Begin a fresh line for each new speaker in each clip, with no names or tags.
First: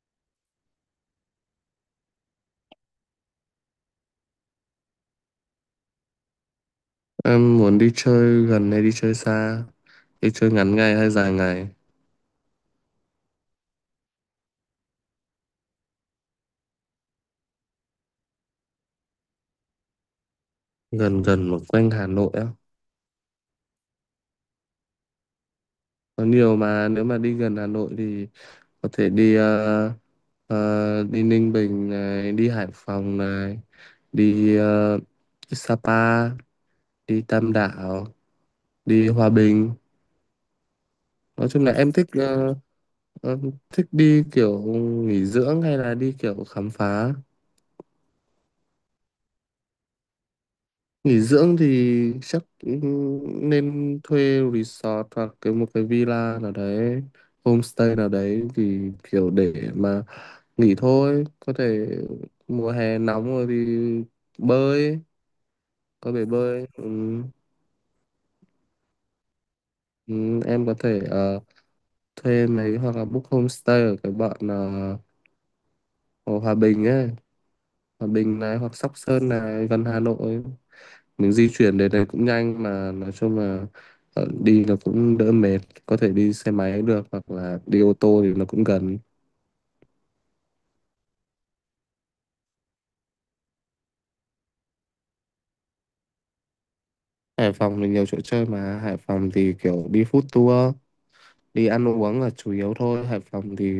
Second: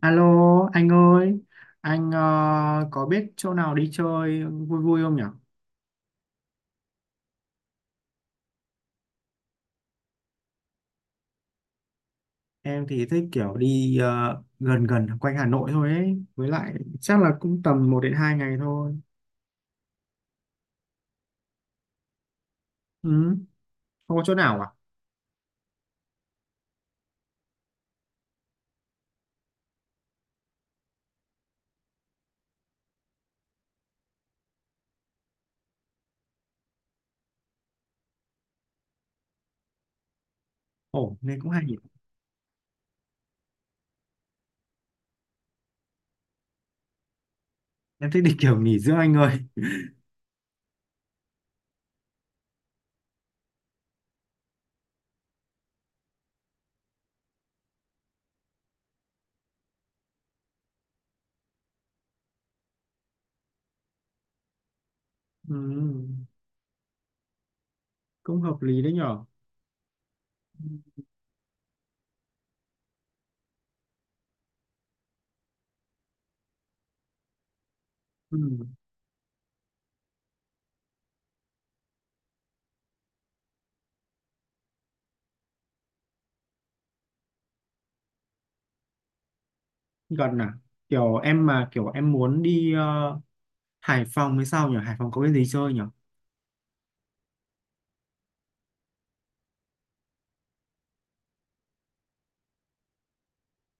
Alo anh ơi, anh có biết chỗ nào đi chơi vui vui không nhỉ?
Em muốn đi chơi gần hay đi chơi xa? Đi chơi ngắn ngày hay dài ngày?
Em thì thích kiểu đi gần gần quanh Hà Nội thôi ấy, với lại chắc là cũng tầm một đến 2 ngày thôi.
Gần gần mà quanh Hà Nội á.
Ừ, không có chỗ nào à?
Có nhiều mà, nếu mà đi gần Hà Nội thì có thể đi Ninh Bình này, đi Hải Phòng này, đi Sapa, đi Tam Đảo, đi Hòa Bình.
Ồ, nên
Nói
cũng hay
chung là
nhỉ.
em ờ, thích đi kiểu nghỉ dưỡng hay là đi kiểu khám phá?
Em thích đi kiểu nghỉ dưỡng anh ơi.
Nghỉ dưỡng thì chắc cũng nên thuê resort hoặc một cái villa nào đấy, homestay nào đấy, thì kiểu để mà nghỉ thôi. Có thể mùa hè nóng rồi thì bơi, có
Ừ,
bể bơi. Ừ,
cũng hợp lý đấy nhở.
ừ, em có thể thuê mấy, hoặc là book homestay ở cái bọn ở Hòa Bình ấy, Hòa
Ừ,
Bình này hoặc Sóc Sơn này, gần Hà Nội. Mình di chuyển đến đấy cũng nhanh, mà nói chung là đi nó cũng đỡ mệt, có thể đi xe máy được hoặc là đi ô tô thì nó cũng gần.
gần à? Kiểu em mà kiểu em muốn đi Hải Phòng hay sao nhỉ? Hải Phòng có cái gì chơi nhỉ?
Hải Phòng thì nhiều chỗ chơi, mà Hải Phòng thì kiểu đi food tour, đi ăn uống là chủ yếu thôi. Hải Phòng thì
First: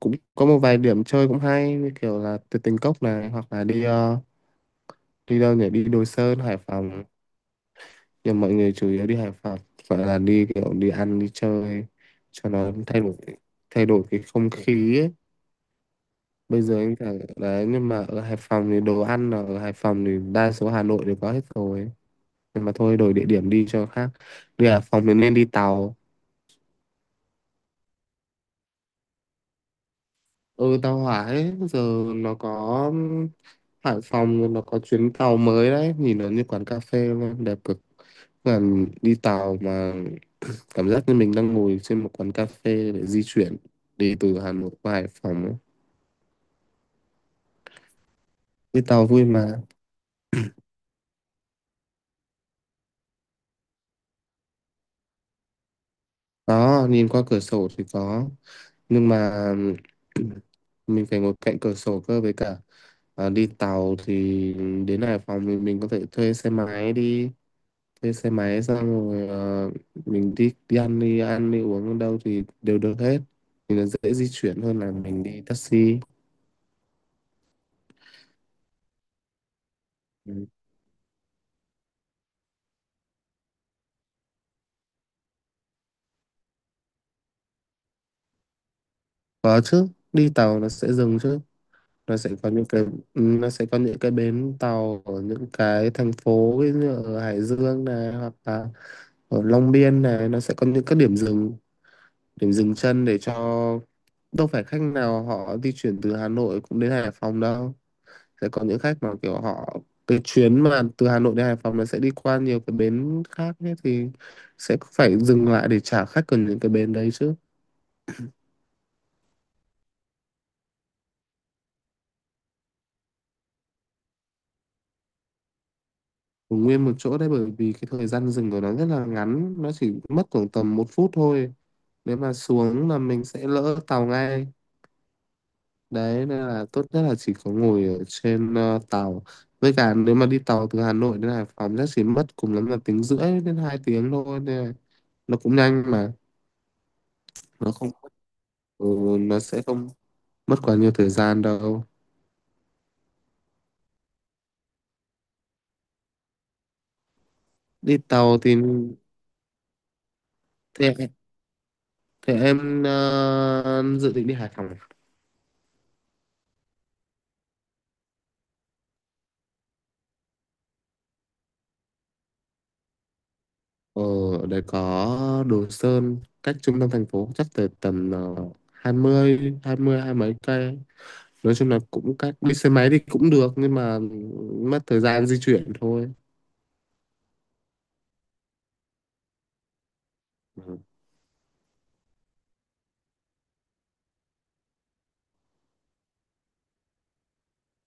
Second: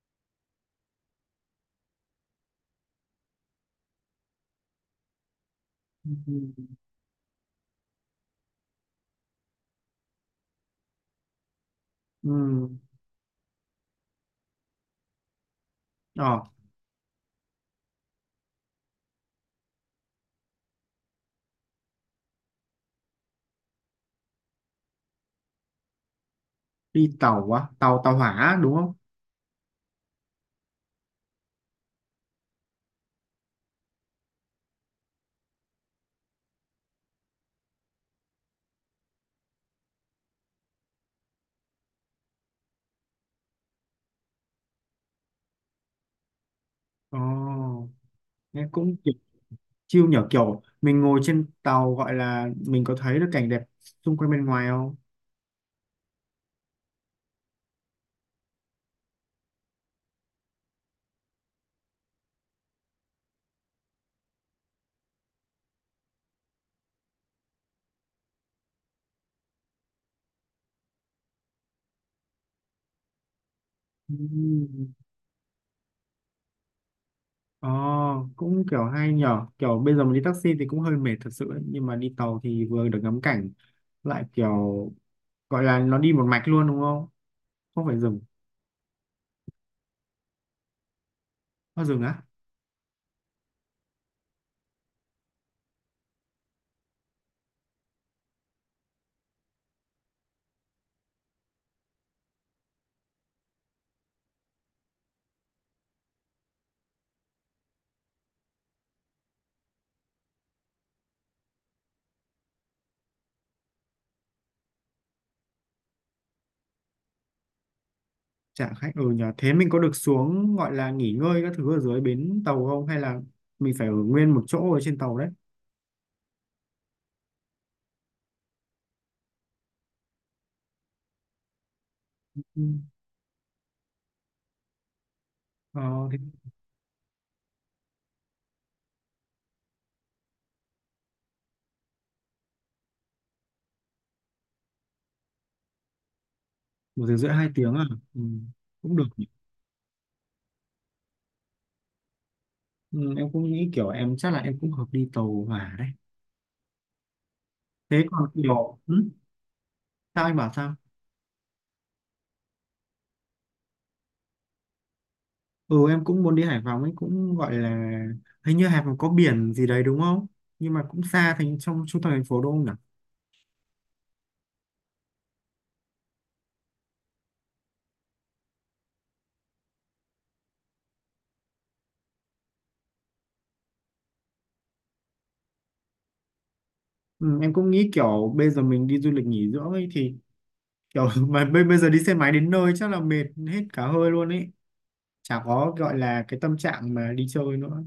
cũng có một vài điểm chơi cũng hay, như kiểu là Tuyệt Tình Cốc này, hoặc là đi đâu nhỉ, đi Đồi
Ừ.
Sơn Hải Phòng. Nhưng mọi người chủ yếu đi Hải Phòng phải là đi kiểu đi ăn đi chơi, cho
Ừ.
nó thay đổi, thay đổi cái không khí ấy.
Ờ,
Bây giờ anh thẳng đấy, nhưng mà ở Hải Phòng thì đồ ăn, là ở Hải Phòng thì đa số Hà Nội đều có hết rồi, nhưng mà thôi, đổi địa điểm đi cho khác. Đi Hải Phòng thì nên đi tàu,
đi tàu á, tàu tàu hỏa đúng không?
ừ, tàu hỏa ấy. Giờ nó có Hải Phòng rồi, nó có chuyến tàu mới đấy, nhìn nó như quán cà phê luôn, đẹp cực. Còn đi tàu mà cảm giác như mình đang ngồi trên một quán cà phê để di chuyển, đi từ Hà Nội qua Hải Phòng ấy.
Ồ, nghe
Đi
cũng
tàu
kiểu
vui mà.
chill nhở, kiểu mình ngồi trên tàu gọi là mình có thấy được cảnh đẹp xung quanh bên ngoài không?
Đó, nhìn qua cửa sổ thì có, nhưng mà mình phải ngồi cạnh cửa sổ cơ. Với cả, à, đi tàu thì đến Hải Phòng thì mình có thể thuê xe máy đi, thuê xe máy xong rồi mình đi đi ăn đi ăn đi uống ở đâu thì đều được hết, thì nó dễ di chuyển hơn
Ừm.
là mình đi taxi.
Ồ, cũng kiểu hay nhở, kiểu bây giờ mình đi
Ừ.
taxi thì cũng hơi mệt thật sự ấy. Nhưng mà đi tàu thì vừa được ngắm cảnh lại kiểu gọi là nó đi một mạch luôn đúng không, không phải dừng?
Có chứ, đi tàu nó sẽ dừng chứ.
Nó dừng
nó
á?
sẽ có những cái nó sẽ có những cái bến tàu ở những cái thành phố, ví dụ như ở Hải Dương này, hoặc là ở Long Biên này, nó sẽ có những cái điểm dừng chân, để cho, đâu phải khách nào họ di chuyển từ Hà Nội cũng đến Hải Phòng đâu, sẽ có những khách mà kiểu họ, cái chuyến mà từ Hà Nội đến Hải Phòng nó sẽ đi qua nhiều cái bến khác ấy, thì sẽ phải dừng lại để trả khách ở những cái bến đấy chứ.
Chả khách, ừ nhờ thế mình có được xuống gọi là nghỉ ngơi các thứ ở dưới bến tàu không, hay là mình phải ở nguyên một chỗ ở trên tàu đấy?
Ở nguyên một chỗ đấy, bởi vì cái thời gian dừng của nó rất là ngắn, nó chỉ mất khoảng tầm 1 phút thôi, nếu mà
Ừ.
xuống là mình sẽ lỡ tàu ngay.
Ờ,
Đấy, nên là tốt nhất là chỉ có ngồi ở trên tàu. Với cả, nếu mà đi tàu từ Hà Nội đến Hải Phòng chắc chỉ mất cùng lắm là tiếng rưỡi đến 2 tiếng thôi, nên là nó cũng nhanh mà.
một tiếng rưỡi hai
nó
tiếng à?
không
Ừ,
ừ,
cũng được nhỉ.
nó sẽ không mất quá nhiều thời gian đâu,
Ừ, em cũng nghĩ kiểu em chắc là em cũng hợp đi tàu hỏa đấy. Thế
đi
còn
tàu thì.
sao anh bảo sao?
Thế, thế em, dự định đi Hải Phòng à?
Ừ, em cũng muốn đi Hải Phòng ấy, cũng gọi là hình như Hải Phòng có biển gì đấy đúng không? Nhưng mà cũng xa thành trong trung tâm thành phố đúng không nhỉ?
Ờ, Ở đấy có Đồ Sơn, cách trung tâm thành phố chắc tới tầm hai mấy cây, nói chung là cũng các đi xe máy thì cũng được, nhưng mà mất thời gian di chuyển thôi.
Ừ, em cũng nghĩ kiểu bây giờ mình đi du lịch nghỉ dưỡng ấy thì
Ừ.
kiểu mà bây bây giờ đi xe máy đến nơi chắc là mệt hết cả hơi luôn ấy, chả có gọi là cái tâm trạng mà đi chơi nữa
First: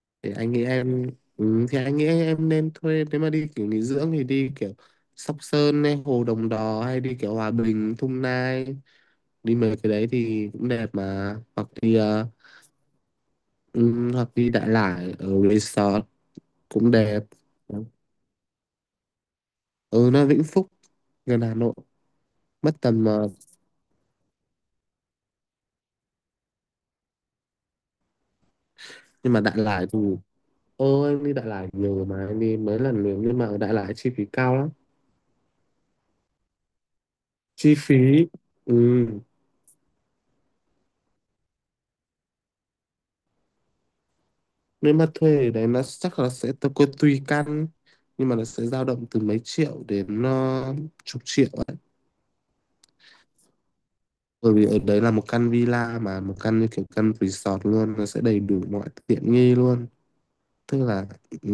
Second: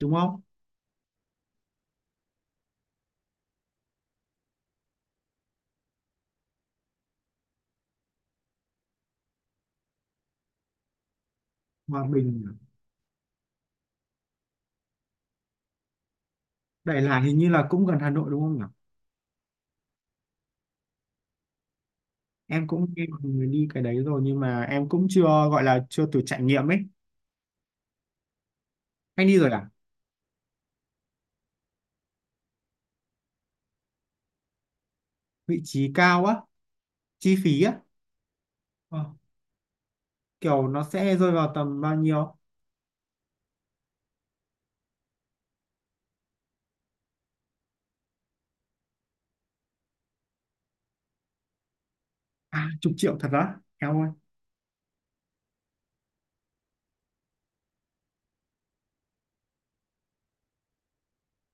đúng
thì
không?
anh nghĩ em thì anh nghĩ em nên thuê, nếu mà đi kiểu nghỉ dưỡng thì đi kiểu Sóc Sơn hay Hồ Đồng Đò, hay đi kiểu Hòa Bình Thung Nai, đi mấy cái đấy thì cũng đẹp mà,
Hòa Bình à?
hoặc đi Đại Lải ở resort cũng
Đại Lạt
đẹp.
hình như là cũng gần Hà Nội đúng không nhỉ?
Ừ, nó Vĩnh Phúc, gần Hà Nội.
Em
mất
cũng
tầm
nghe mọi
ờ,
người đi cái đấy rồi nhưng mà em cũng chưa gọi là chưa thử trải nghiệm ấy. Anh
nhưng
đi
mà
rồi
Đại
à?
Lải thì, ô, em đi Đại Lải nhiều mà, em đi mấy lần liền, nhưng mà ở Đại Lải chi phí cao lắm,
Vị trí cao á? Chi phí
chi
á?
phí.
Ờ,
Ừ.
kiểu nó sẽ rơi vào tầm bao nhiêu?
Nếu mà thuê ở đấy nó chắc là sẽ tùy tùy căn, nhưng mà nó sẽ dao động từ mấy triệu đến chục triệu ấy,
À, chục triệu thật á em ơi?
bởi vì ở đấy là một căn villa, mà một căn như kiểu căn resort luôn, nó sẽ đầy đủ mọi tiện nghi luôn, tức là ừ,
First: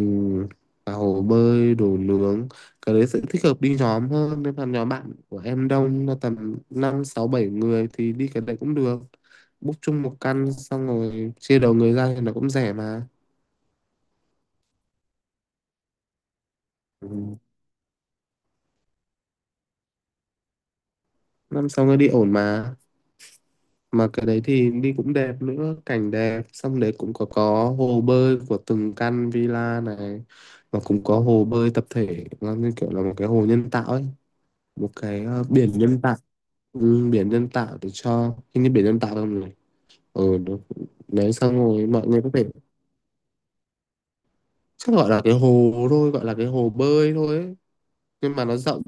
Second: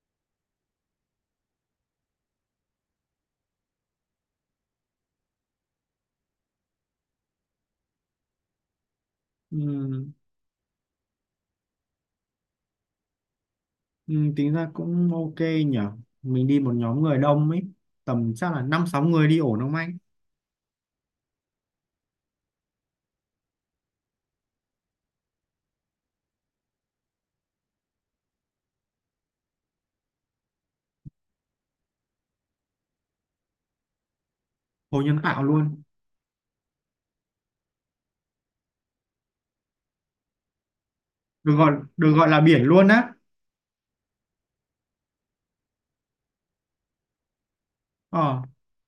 cả hồ bơi, đồ nướng. Cái đấy sẽ thích hợp đi nhóm hơn, nếu mà nhóm bạn của em đông là tầm năm sáu bảy người thì đi cái đấy cũng được,
Ừ,
book chung một căn xong rồi chia đầu người ra thì nó cũng rẻ mà.
ừ, tính ra cũng ok nhở, mình đi một nhóm người
Ừ.
đông ấy, tầm chắc là năm sáu người đi ổn không anh?
Năm sau nó đi ổn mà cái đấy thì đi cũng đẹp nữa, cảnh đẹp, xong đấy cũng có hồ bơi của từng căn villa này, và cũng có hồ bơi tập thể, nó như kiểu là một cái hồ nhân tạo ấy, một
Hồ nhân
cái
tạo
biển
luôn?
nhân tạo. Ừ, biển nhân tạo để cho, hình như biển nhân tạo không này. Ừ, đúng. Đấy,
Được
xong
gọi,
rồi mọi
được
người
gọi
có
là
thể,
biển luôn á?
chắc gọi là cái hồ thôi, gọi là cái hồ bơi thôi ấy. Nhưng
Ờ,
mà nó rộng,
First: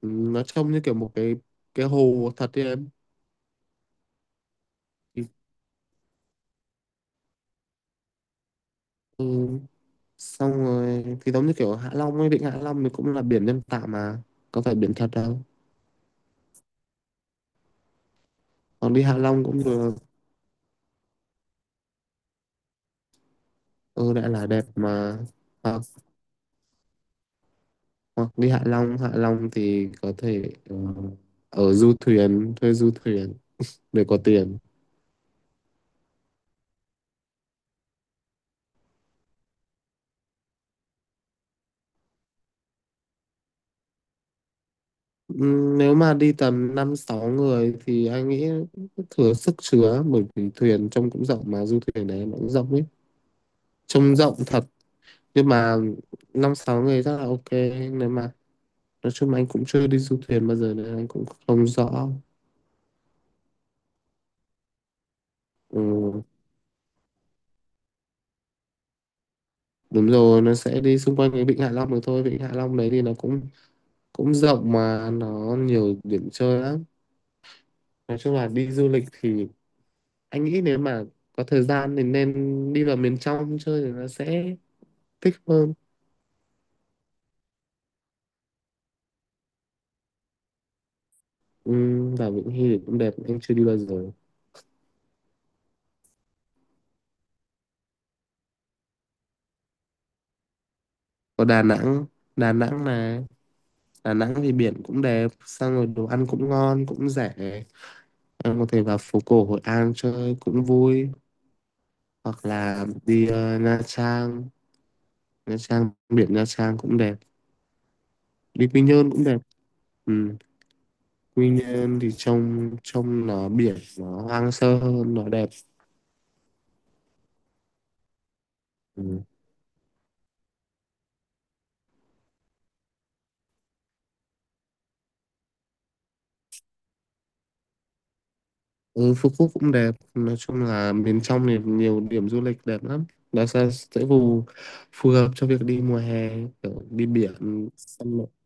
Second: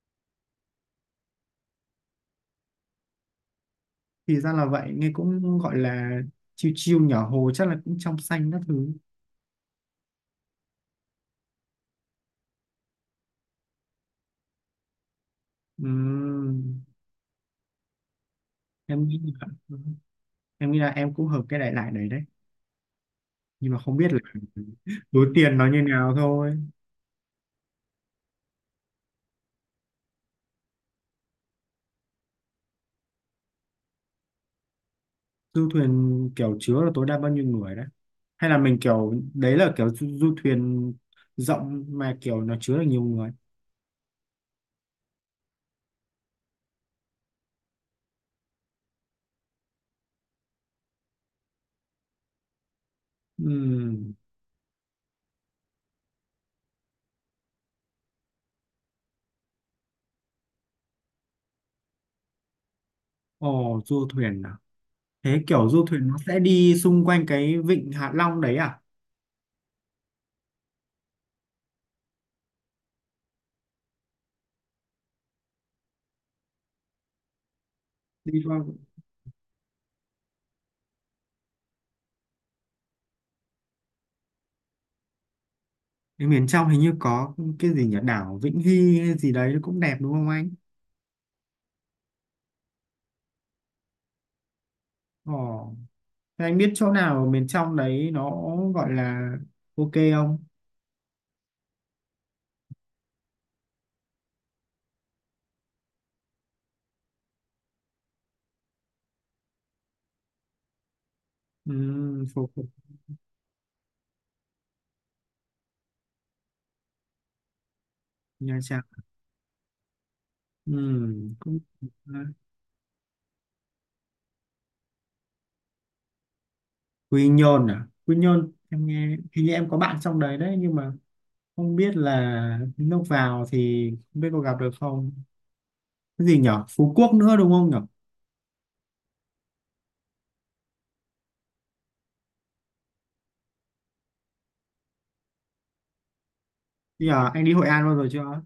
nó trông như kiểu một cái hồ thật đấy em.
thì ra là vậy, nghe cũng gọi là chiêu chiêu nhỏ, hồ chắc là cũng trong xanh các thứ.
Ừ, xong rồi thì giống như kiểu Hạ Long ấy, vịnh Hạ Long thì cũng là biển nhân tạo mà, có phải biển thật đâu.
Ừ.
Còn đi
Em
Hạ
nghĩ
Long
là,
cũng được.
em nghĩ là em cũng hợp cái đại loại đấy đấy, nhưng mà không biết
Ừ,
là
đã là đẹp mà,
túi tiền nó như
hoặc,
nào thôi.
hoặc đi Hạ Long. Hạ Long thì có thể ở du thuyền, thuê du thuyền để có tiền.
Du thuyền kiểu chứa là tối đa bao nhiêu người đấy, hay là mình kiểu đấy là kiểu du thuyền rộng mà kiểu nó chứa được nhiều người?
Nếu mà đi tầm năm sáu người thì anh nghĩ thừa sức chứa, bởi vì thuyền trông cũng rộng mà, du thuyền đấy nó cũng rộng ấy,
Ừm,
trông rộng thật. Nhưng mà năm sáu người rất là ok, nếu mà, nói chung là anh cũng chưa đi du thuyền bao giờ nên anh cũng không rõ.
ồ du thuyền à? Thế kiểu du thuyền nó
Ừ,
sẽ đi xung quanh cái vịnh Hạ Long đấy à?
đúng rồi, nó sẽ đi xung quanh cái vịnh Hạ Long được thôi. Vịnh Hạ Long đấy thì nó cũng cũng rộng mà, nó nhiều điểm chơi lắm. Nói chung
Đi
là
qua
đi du lịch thì anh nghĩ, nếu mà có thời gian thì nên đi vào miền trong chơi, thì nó sẽ thích hơn.
cái miền trong hình như có cái gì nhỉ, đảo Vĩnh Hy hay gì đấy nó cũng đẹp đúng không anh?
Ừ, và Vịnh Hy thì cũng đẹp, anh chưa đi bao giờ.
Ồ. Thế anh biết chỗ nào ở miền trong đấy nó gọi là ok không?
Có Đà Nẵng, Đà Nẵng này. Đà Nẵng thì biển cũng đẹp, xong rồi đồ ăn cũng ngon cũng rẻ, em có thể vào phố cổ Hội An chơi cũng vui,
Ừ,
hoặc
phục phục
là Nha Trang. Nha Trang biển, Nha Trang cũng đẹp,
Nha
đi Quy
Trang.
Nhơn cũng đẹp. Ừ.
Ừ,
Quy
cũng
Nhơn thì trông trông nó biển, nó hoang sơ hơn, nó đẹp.
Quy Nhơn à? Quy Nhơn em nghe
Ừ.
hình như em có bạn trong đấy đấy nhưng mà không biết là lúc vào thì không biết có gặp được không. Cái gì nhở? Phú Quốc nữa đúng không nhở?
Ừ, Phú Quốc cũng đẹp. Nói chung là miền trong thì nhiều điểm du lịch đẹp lắm, nó sẽ phù phù hợp cho việc đi mùa hè, kiểu đi
Bây giờ anh đi Hội
biển
An bao giờ
xong rồi-
chưa?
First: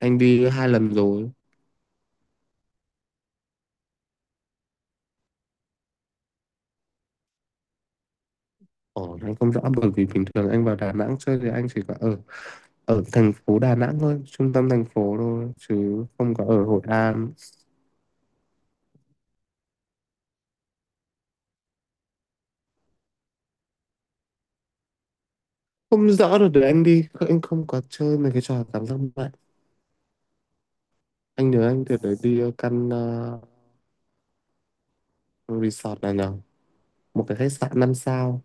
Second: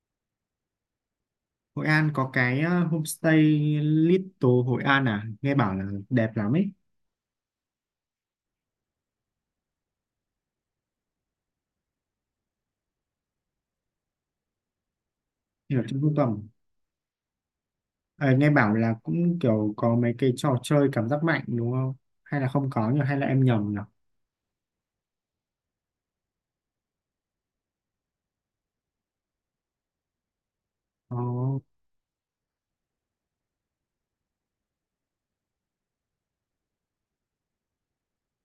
Anh đi 2 lần rồi.
Hội An có cái homestay Little Hội An à? Nghe bảo là đẹp lắm ấy.
Ồ, anh không rõ, bởi vì bình thường anh vào Đà Nẵng chơi thì anh chỉ có ở ở thành phố Đà Nẵng thôi, trung tâm thành phố thôi
Ở trong
chứ
trung
không có
tâm.
ở Hội An.
Ờ, nghe bảo là cũng kiểu có mấy cái trò chơi cảm giác mạnh đúng không? Hay là không có nhỉ? Hay là em nhầm nhỉ?
Không rõ được, để anh đi, anh không có chơi mấy cái trò cảm giác mạnh.
Ờ,
Anh nhớ anh từ đấy đi resort này nhở, một cái khách sạn 5 sao.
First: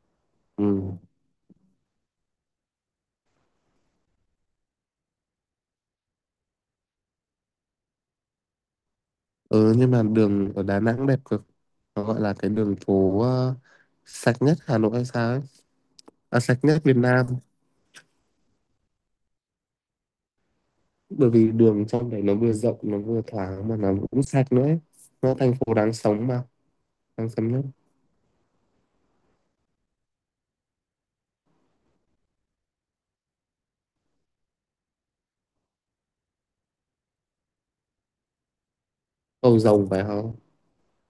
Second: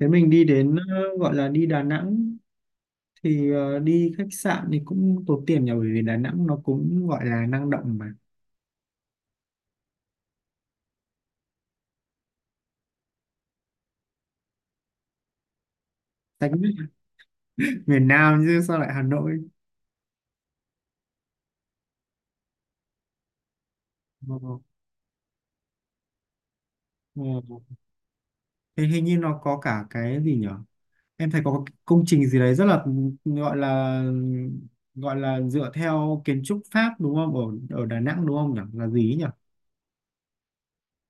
thế mình đi đến
Ừ.
ờ, gọi là đi Đà Nẵng thì đi khách sạn thì cũng tốn tiền nhỉ, bởi vì Đà Nẵng nó cũng gọi là năng động mà.
Ừ, nhưng mà đường ở Đà Nẵng đẹp cực, nó gọi là cái đường phố sạch nhất Hà Nội hay sao ấy, à,
Tách
sạch
với
nhất Việt Nam.
miền Nam chứ sao lại Hà Nội.
Bởi vì đường trong đấy nó vừa rộng, nó vừa thoáng, mà nó cũng
Ờ,
sạch nữa ấy. Nó thành phố đáng sống mà, đáng sống
ờ.
nhất.
Thế hình như nó có cả cái gì nhỉ, em thấy có cái công trình gì đấy rất là gọi là, gọi là dựa theo kiến trúc Pháp đúng không, ở ở Đà Nẵng đúng không nhỉ, là gì ấy nhỉ?
Cầu rồng phải không,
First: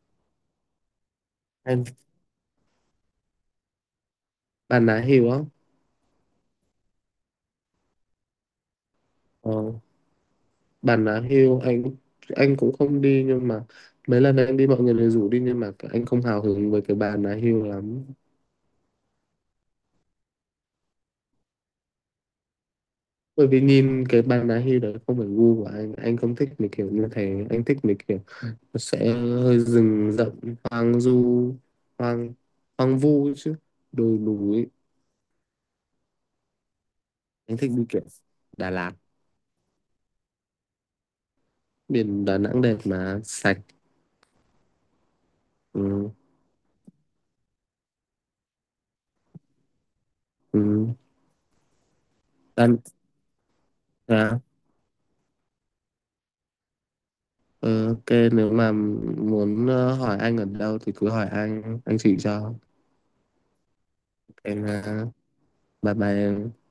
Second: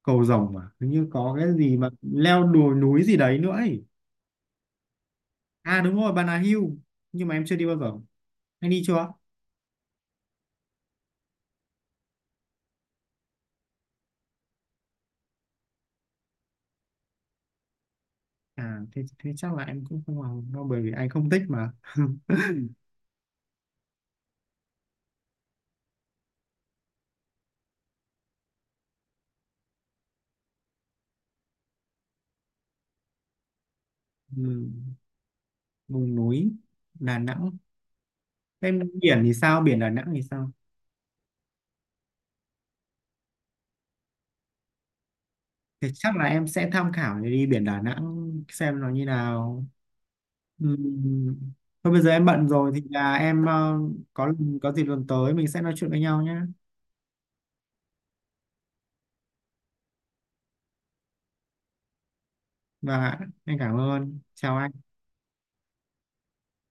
Cầu rồng mà hình như có cái gì
hay
mà leo đồi núi gì đấy nữa ấy.
Bà Nà Hills á?
À đúng rồi, Bà Nà Hill, nhưng mà em chưa đi bao giờ, anh đi chưa?
ờ, Bà Nà Hills anh cũng không đi, nhưng mà mấy lần anh đi mọi người đều rủ đi, nhưng mà anh không hào hứng với cái Bà Nà Hills lắm,
À thế, thế chắc là em cũng không vào đâu bởi vì anh không thích mà
bởi vì nhìn cái Bà Nà Hills đấy không phải gu của anh không thích mấy kiểu như thế. Anh thích mấy kiểu nó sẽ hơi rừng rậm, hoang du, hoang hoang vu ấy chứ, đồi
ừ,
núi.
vùng núi Đà Nẵng.
Anh thích đi kiểu Đà
Em
Lạt.
biển thì sao, biển Đà Nẵng thì sao?
Biển Đà Nẵng đẹp mà sạch.
Thì
Ừ.
chắc là em sẽ tham khảo để đi biển Đà Nẵng xem nó như nào. Ừ.
Ừ.
Thôi bây giờ em bận rồi thì là em có
Đà,
có gì lần tới mình sẽ nói chuyện với nhau nhé.
Ờ, ok. Nếu mà muốn hỏi anh ở đâu thì cứ hỏi anh chỉ cho
Và anh cảm ơn, chào
em ha.
anh.
Bye bye em.